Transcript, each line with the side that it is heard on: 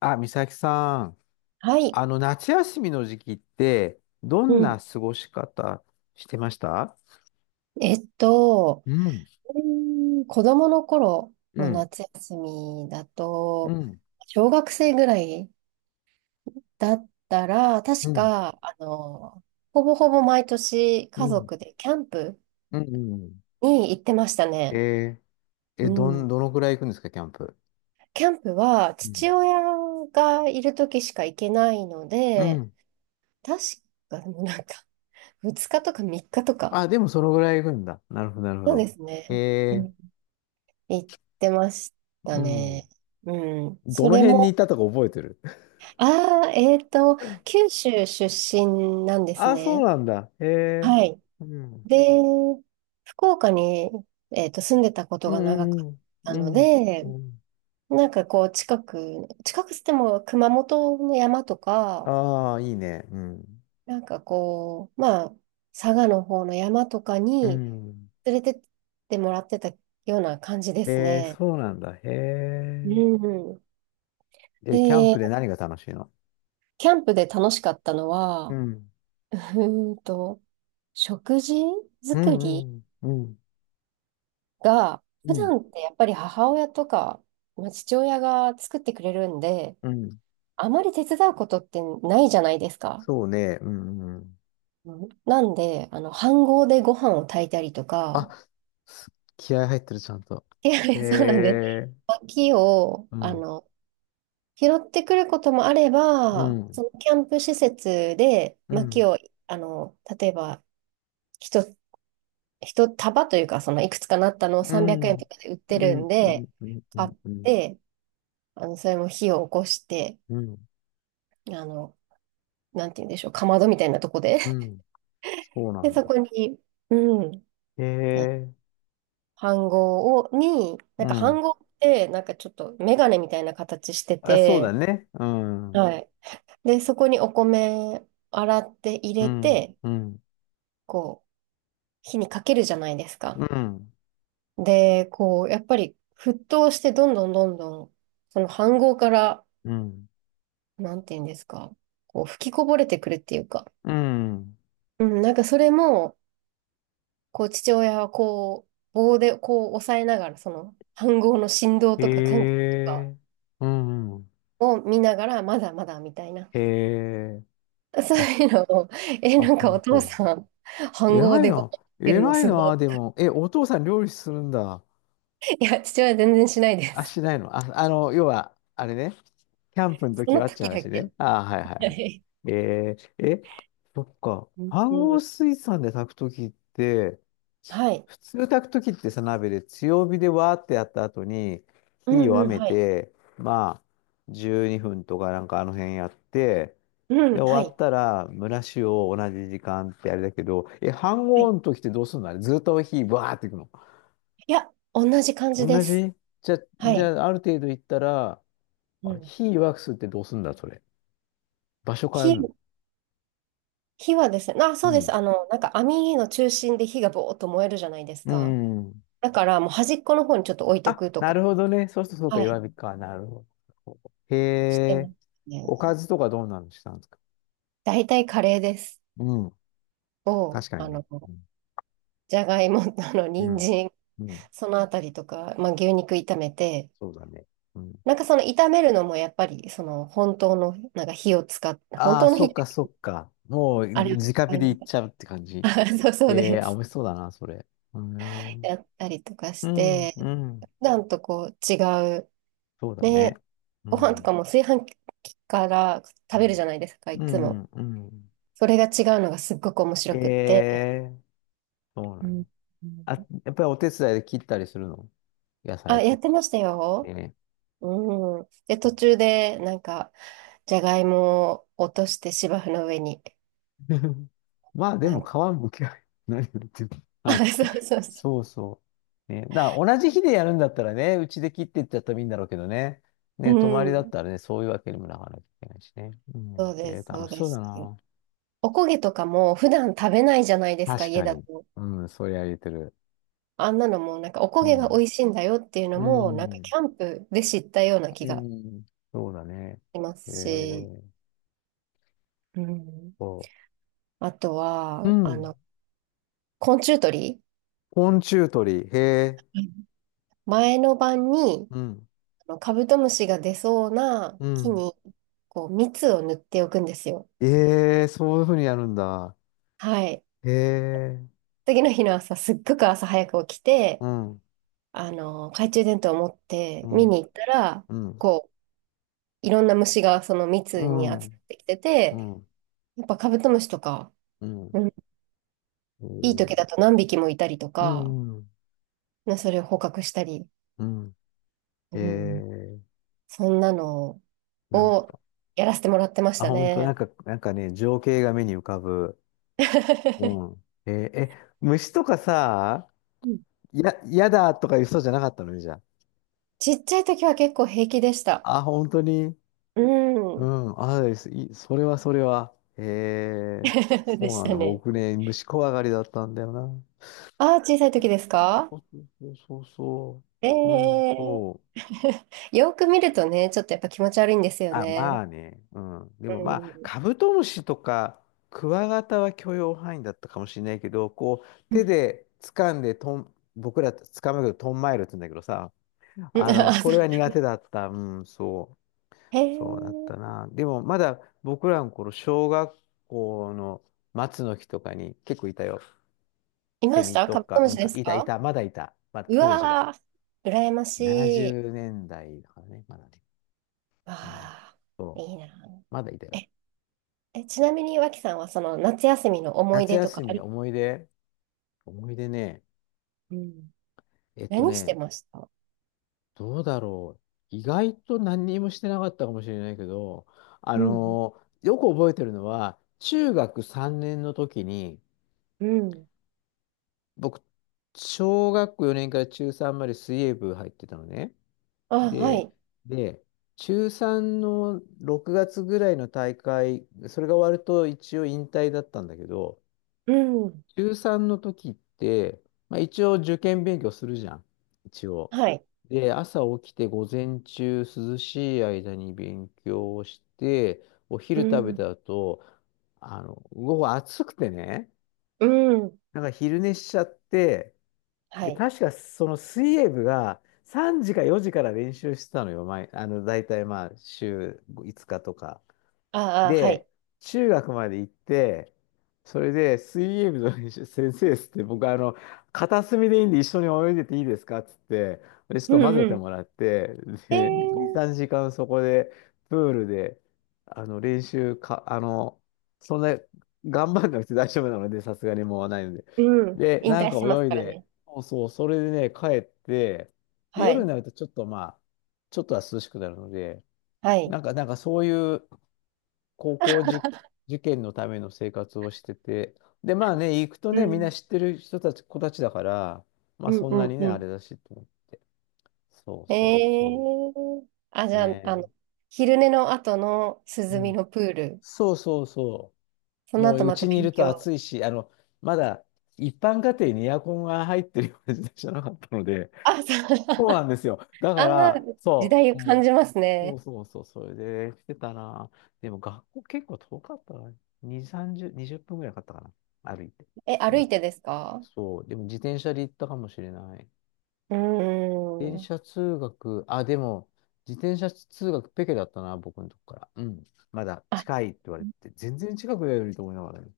left: あ、美咲さん、
right: はい。
left: 夏休みの時期って、ど
right: う
left: んな
right: ん。
left: 過ごし方してました？
right: えっと、
left: うん、
right: 子供の頃
left: う
right: の
left: ん、
right: 夏休みだ
left: う
right: と、
left: ん、
right: 小学生ぐらいだったら、
left: う
right: 確
left: ん、
right: か、ほぼほぼ毎年
left: う
right: 家
left: ん、
right: 族でキャンプ
left: うん。うん。
right: に行ってましたね。
left: えー、え、ど
right: う
left: ん、
right: ん。
left: どのぐらい行くんですか、キャンプ。
right: キャンプは
left: う
right: 父
left: ん。
right: 親がいる時しか行けないの
left: う
right: で、
left: ん。
right: 確か、でもなんか、2日とか3日とか。
left: あ、でもそのぐらい行くんだ。なるほど、なるほ
right: そうで
left: ど。
right: すね。
left: えー、
right: 行ってました
left: うん。
right: ね。うん。
left: ど
right: そ
left: の
right: れ
left: 辺にい
right: も、
left: たとか覚えてる？
right: ああ、九州出身なんです
left: あ、そう
right: ね。
left: なんだ。へえ。
right: はい。
left: うん。
right: で、福岡に、住んでたこと
left: う
right: が長か
left: んう
right: っ
left: ん
right: た
left: う
right: の
left: ん。うん。
right: で、
left: うん。
right: なんかこう、近くつっても熊本の山とか、
left: ああ、いいね。うん。
right: なんかこう、まあ、佐賀の方の山とか
left: う
right: に
left: ん。
right: 連れてってもらってたような感じです
left: えー、
right: ね。
left: そうなんだ。へ
right: う
left: え。
right: ん。
left: え、キャン
right: で、
left: プで何が楽しいの？
right: キャンプで楽しかったの
left: う
right: は、
left: ん。
right: うーんと、食事
left: う
right: 作り
left: ん、うん、うん、
right: が、
left: う
right: 普
left: ん、
right: 段ってやっぱり母親とか、まあ、父親が作ってくれるんで、
left: うん。
right: あまり手伝うことってないじゃないですか。
left: そうね、うん、うん。
right: うんなんで、飯盒でご飯を炊いたりと
left: あ、
right: か、
left: す気合入ってる、ちゃんと。
right: で
left: へ
right: そうなんです。
left: え。
right: 薪を、
left: うん、
right: 拾ってくることもあれ
left: う
right: ば、
left: ん、
right: そのキャンプ施設で
left: うん、う
right: 薪
left: ん、
right: を、例えば、一つ一束というか、そのいくつかなったのを
left: う
right: 300
left: ん、う
right: 円
left: ん、
right: とかで売って
left: う
right: るん
left: ん、
right: で、
left: うん、
right: 買っ
left: うん、
right: て、それも火を起こして、
left: うん、
right: あの、なんて言うんでしょう、かまどみたいなとこで。
left: うん。そ うな
right: で、
left: ん
right: そ
left: だ。
right: こに、うん、
left: へえ。
right: 飯盒を、に、な
left: う
right: んか
left: ん。
right: 飯盒って、なんかちょっとメガネみたいな形して
left: あ、そうだ
right: て、
left: ね。うん、うん、
right: はい。で、そこにお米洗って入
left: う
right: れ
left: ん、
right: て、
left: う
right: こう、火にかけるじゃないですか。
left: ん、
right: で、こう、やっぱり沸騰してどんどんどんどん、その飯盒から、
left: うん、
right: なんて言うんですか、こう吹きこぼれてくるっていうか、
left: うん。
right: うん、なんかそれも、こう父親はこう棒でこう押さえながら、その飯盒の振動
left: え
right: とか感覚とか
left: え。うんうん。
right: を見ながら、まだまだみたいな。
left: ええ。
right: そう
left: あ、
right: いうのを、え、
left: あ、
right: なんか
left: 本
right: お父
left: 当。
right: さん、飯盒
left: 偉い
right: でご飯
left: な。
right: 食べるの
left: 偉い
right: すご
left: な、
right: い。
left: でも。え、お父さん料理するんだ。
right: いや、父親全然しないで
left: あ、
right: す。
left: しないの。要は、あれね。キャンプ の
right: そ
left: 時
right: の
left: はって
right: 時だ
left: 話
right: け。
left: ね。ああ、はいはい
right: は
left: はい。
right: い。
left: そっか。
right: うん
left: 半
right: う
left: 合
right: ん。
left: 水産で炊く時って、
right: はい。
left: 普通炊く時ってさ、鍋で強火でわーってやった後に、
right: う
left: 火
right: ん
left: 弱
right: うん、
left: め
right: はい。
left: て、まあ、12分とかなんかあの辺やって、
right: うん、
left: で、
right: は
left: 終わっ
right: い。
left: たら、蒸らしを同じ時間ってあれだけど、え、飯
right: は
left: 合
right: い。
left: の時ってどうすんの？あれずっと火わーっていくの？
right: いや、同じ感じで
left: 同
right: す。
left: じ？じゃ、
right: は
left: じ
right: い。
left: ゃあ、ある程度いったら、あ
right: う
left: れ、
right: ん。
left: 火弱くすってどうすんだ、それ。場所変えるの？
right: 火、火はですね、あ、
left: う
right: そうで
left: ん。
right: す。なんか網の中心で火がぼーっと燃えるじゃないです
left: う
right: か。
left: ん。
right: だからもう端っこの方にちょっと置いと
left: あ、
right: くと
left: な
right: か、
left: るほどね。そうするとそうか、
right: は
left: 弱
right: い、
left: 火か。なるほど。へ
right: してま
left: え。
right: す
left: おか
right: ね。
left: ずとかどうなのしたんですか？
right: 大体カレーです。
left: うん。
right: を、
left: 確かにね。うん。
right: じゃがいも、
left: う
right: 人
left: ん。
right: 参、
left: うん。
right: そのあたりとか、まあ、牛肉炒めて、
left: そうだね。うん。
right: なんかその炒めるのもやっぱり、その本当の、なんか火を使って、本
left: ああ、
right: 当の
left: そ
right: 火っ
left: っか、
right: て、
left: そっか。もう、
right: あれを使
left: 直火
right: い
left: でい
right: な
left: っ
right: が
left: ちゃうって感じ。
right: ら、あそうそ
left: え
right: う
left: え
right: で
left: ー、あ、美
right: す。
left: 味しそうだな、それ。うん。
right: やったりとか
left: う
right: し
left: ん、
right: て、
left: うん。
right: 普段とこう違う、
left: そうだね。
right: ね、
left: う
right: ご飯とか
left: ん。
right: も炊飯器から
left: う
right: 食べるじゃ
left: ん。
right: ないですか、い
left: う
right: つも。
left: ん、うん。
right: それが違うのがすっごく面
left: え
right: 白くって。
left: えー、そうな
right: うん。
left: ん
right: う
left: だ。あ、
right: ん
left: やっぱりお手伝いで切ったりするの？野
right: あ、
left: 菜
right: や
left: と
right: って
left: か。
right: ましたよ。
left: ね。
right: うん。で、途中で、なんか、じゃがいもを落として芝生の上に、
left: まあで
right: な
left: も
right: んか、
left: 皮むきは 何を言ってる の？
right: あ、
left: はい。
right: そうそうそ
left: そうそう。ね。だから同じ日でやるんだったらね、うちで切っていっちゃったらいいんだろうけどね。
right: う。う
left: ね、泊まりだっ
right: ん。
left: たらね、そういうわけにもなかなきゃいけないしね。う
right: そ
left: ん。
right: うで
left: え
right: す、
left: ー、
right: そ
left: 楽
right: う
left: し
right: で
left: そうだ
right: す。
left: な。
right: おこげとかも普段食べないじゃないですか、
left: 確
right: 家
left: か
right: だ
left: に。
right: と。
left: うん、それは言えてる。
right: あんなのも、なんか、おこ
left: う
right: げが美
left: ん。
right: 味しいんだよっていうの
left: う
right: も、なんか、キ
left: ん。
right: ャンプで知ったような気
left: う
right: が
left: ん。そうだね。
right: しま
left: え
right: すし。
left: ー、
right: うん。
left: そ
right: あと
left: う。う
right: は、
left: ん。
right: 昆虫取り。
left: 昆虫取り。へえ。
right: 前の晩に
left: うん。
right: あのカブトムシが出そうな
left: う
right: 木
left: ん。
right: にこう蜜を塗っておくんですよ。
left: ええ、そういうふうにやるんだ。
right: はい。
left: ええ、
right: 次の日の朝、すっごく朝早く起き
left: う
right: て、
left: ん、
right: 懐中電灯を持っ
left: う
right: て見
left: ん、
right: に行ったら、
left: うん、
right: こう、いろんな虫がその
left: う
right: 蜜に集まっ
left: ん、
right: てきて
left: う
right: て、
left: ん、
right: やっぱカブトムシとか、
left: うん、
right: うん、
left: え
right: いい
left: ー、
right: 時だと何匹もいたりと
left: う
right: か、
left: ん、
right: ねそれを捕獲したり、
left: うん、
right: うん
left: ええ、
right: そんなの
left: なん
right: を
left: か、
right: やらせてもらってまし
left: あ、
right: た
left: 本当、なん
right: ね。
left: か、なんかね、情景が目に浮かぶ。うん。えーえ、虫とかさ、
right: うん。
left: やだとか言う人じゃなかったのね、じゃ
right: ちっちゃい時は結構平気でした。
left: あ。あ、本当に。
right: う
left: う
right: ん。
left: ん、あ、いい、それはそれは。ええ、
right: で
left: そう
right: し
left: なん
right: た
left: だ。
right: ね。
left: 僕ね、虫怖がりだったんだよな。
right: ああ、小さい時ですか？
left: そうそうそうそ
right: え
left: う。うん、
right: え
left: そう。
right: ー よく見るとね、ちょっとやっぱ気持ち悪いんですよ
left: あ、ま
right: ね。
left: あね。うん。で
right: う
left: もまあ、
right: ん。
left: カブトムシとか、クワガタは許容範囲だったかもしれないけど、こう、
right: う
left: 手
right: ん。
left: で掴んでとん、僕ら掴むけど、トンマイルって言うんだけどさ、
right: うんあ
left: そ
right: そ
left: れは
right: う
left: 苦手だった。うん、そう。
right: へ
left: そうだっ
right: え、
left: たな。でも、まだ僕らの頃、小学校の松の木とかに結構いたよ。
right: い
left: セ
right: まし
left: ミ
right: た
left: と
right: カブト
left: か、
right: ム
left: う
right: シ
left: ん
right: で
left: か、
right: す
left: いた、い
right: か？
left: た、まだいた。まだ
right: う
left: 当時は。
right: わー、羨ま
left: 70
right: しい。
left: 年代だいだからね、まだね。うん、
right: ああ、
left: そう、
right: いいな。
left: まだいたよ。
right: え、え、ちなみに脇さんはその夏休みの思い
left: 夏
right: 出とか
left: 休
right: あ？
left: み、思い出、思い出ね、
right: うん。
left: えっと
right: 何して
left: ね、
right: ました？
left: どうだろう。意外と何にもしてなかったかもしれないけど、
right: うん。
left: よく覚えてるのは、中学3年の時に、
right: うん。
left: 僕、小学校4年から中3まで水泳部入ってたのね。
right: あ、は
left: で、
right: い。
left: で、中3の6月ぐらいの大会、それが終わると一応引退だったんだけど、
right: うん。
left: 中3の時って、まあ、一応受験勉強するじゃん。一応。
right: はい。
left: で、朝起きて午前中涼しい間に勉強をして、お
right: う
left: 昼食べた
right: ん。
left: 後、午後暑くてね、
right: うん。
left: なんか昼寝しちゃって、
right: は
left: で、
right: い。
left: 確かその水泳部が3時か4時から練習してたのよ。前、大体まあ週5日とか。
right: ああ、は
left: で、
right: い。
left: 中学まで行って、それで水泳部の練習先生っつって、僕、片隅でいいんで一緒に泳いでていいですかっつって、で、ちょっ
right: う
left: と混
right: ん。
left: ぜ
right: う
left: て
right: ん。
left: もらって、
right: えー、
left: で、2、3時間そこで、プールで、あの、練習か、あの、そんな、頑張んなくて大丈夫なので、さすがにもうないので。
right: うん。
left: で、
right: 引
left: なん
right: 退
left: か
right: してます
left: 泳い
right: から
left: で、
right: ね。
left: そうそう、それでね、帰って、で、
right: は
left: 夜に
right: い。
left: なるとちょっとまあ、ちょっとは涼しくなるので、
right: はい。
left: なんかそういう、高校受、受験のための生活をしてて、で、まあね、行くと
right: う
left: ね、みんな
right: ん。
left: 知ってる人たち、子たちだから、まあ
right: うん
left: そ
right: う
left: んな
right: ん
left: に
right: う
left: ね、あ
right: ん。
left: れだしと。そう
right: え
left: そうそ
right: ー、あ、
left: う。
right: じゃあ、
left: ね
right: 昼寝の後の
left: え。う
right: 涼み
left: ん。
right: のプール。
left: そうそうそ
right: そ
left: う。
right: の
left: もう
right: 後
left: う
right: また
left: ちにい
right: 勉
left: ると
right: 強。
left: 暑いし、まだ一般家庭にエアコンが入ってるような時代じゃなかったので、
right: あ、そう。
left: そうなん ですよ。だか
right: あ
left: ら、
right: ー、時
left: そ
right: 代を
left: う、
right: 感
left: も
right: じます
left: う、そう
right: ね。
left: そうそう、それでしてたな。でも学校結構遠かったな。2、30、20分ぐらいかかったかな。歩いて。
right: え、歩いてですか？
left: そう、でも自転車で行ったかもしれない。
right: うー
left: 自転
right: ん。
left: 車通学、あ、でも、自転車通学ペケだったな、僕のとこから。うん。まだ
right: あ
left: 近いって言われて、全然近くだよりと思いながらね。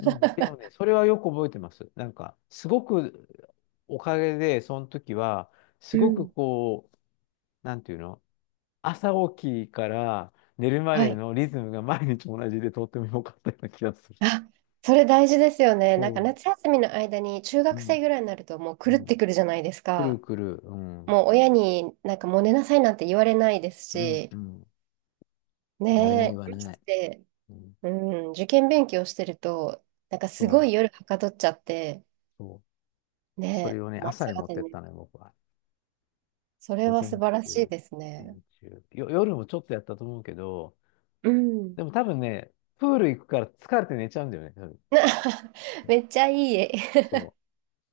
left: うん。でもね、それはよく覚えてます。なんか、すごく、おかげで、その時は、す
right: う
left: ごく
right: ん。
left: こう、なんていうの？朝起きから寝るま
right: は
left: で
right: い。
left: のリズムが毎日同じでとっても良かったような気がする。
right: あ、それ大事ですよね。なんか
left: そ
right: 夏休みの間に中
left: う。う
right: 学
left: ん。
right: 生ぐらいになるともう狂っ
left: うん。
right: てくるじゃないです
left: くる
right: か。
left: くる、うん。
right: もう親になんかもう寝なさいなんて言われないです
left: うん。
right: し、
left: うん。言われない言
right: ね
left: わ
right: え、
left: れ
right: まし
left: ない。
right: て、
left: うん、
right: うん、受験勉強してると、なんかす
left: そ
right: ご
left: う、
right: い夜はかどっちゃって、
left: そう。そ
right: ね
left: れをね、
right: え、もう朝
left: 朝に持っ
right: 方
left: てっ
right: に。
left: たのよ、僕は。
right: それ
left: 午
right: は
left: 前
right: 素
left: 中、
right: 晴らしい
left: 午
right: ですね。
left: 前中。夜もちょっとやったと思うけど、
right: うん。
left: でも多分ね、プール行くから疲れて寝ちゃうんだよね、多分。
right: な
left: そう、
right: めっちゃいい絵。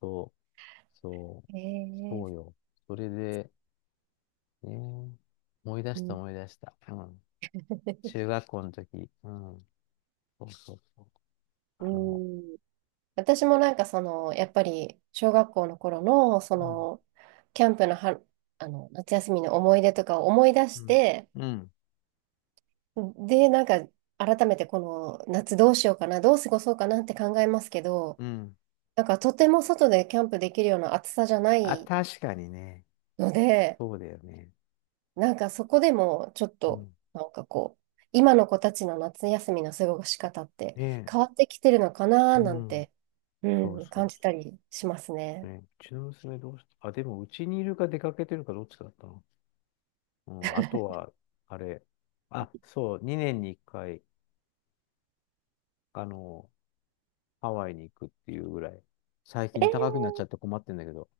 left: そう、そう、
right: え
left: そう
right: ー
left: よ。それで、ね、思い出し
right: う
left: た
right: ん。
left: 思い出した。うん。中学校の時。うん。そうそうそう。
right: う
left: あの、
right: ん私もなんかその、やっぱり小学校の頃の、そ
left: うん、
right: の、キャンプのは、夏休みの思い出とかを思い出
left: う
right: し
left: ん、
right: て、
left: うん、
right: で、なんか改めてこの夏どうしようかな、どう過ごそうかなって考えますけど、
left: うん。
right: なんかとても外でキャンプできるような暑さじゃな
left: あ、
right: い
left: 確かにね、
right: ので、
left: そうだよね。
right: なんかそこでもちょっ
left: う
right: と、
left: ん。
right: なんかこう、今の子たちの夏休みの過ごし方って
left: ね
right: 変
left: え、
right: わってきてるのかな
left: う
right: なん
left: ん。
right: て、う
left: そう
right: ん、
left: そ
right: 感
left: うそ
right: じたりします
left: う
right: ね。
left: ね。うちの娘どうしたあ、でもうちにいるか出かけてるかどっちだったの？うん。あとは、あれ。あ、そう、2年に1回、あの、ハワイに行くっていうぐらい。最近
right: え
left: 高くなっちゃって困ってんだけど。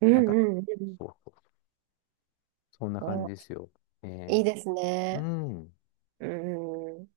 right: うん
left: なんか、
right: うんうん。
left: そうそう。そんな感じで
right: あ
left: すよ。え
right: いいです
left: ー、う
right: ね。
left: ん。
right: うん。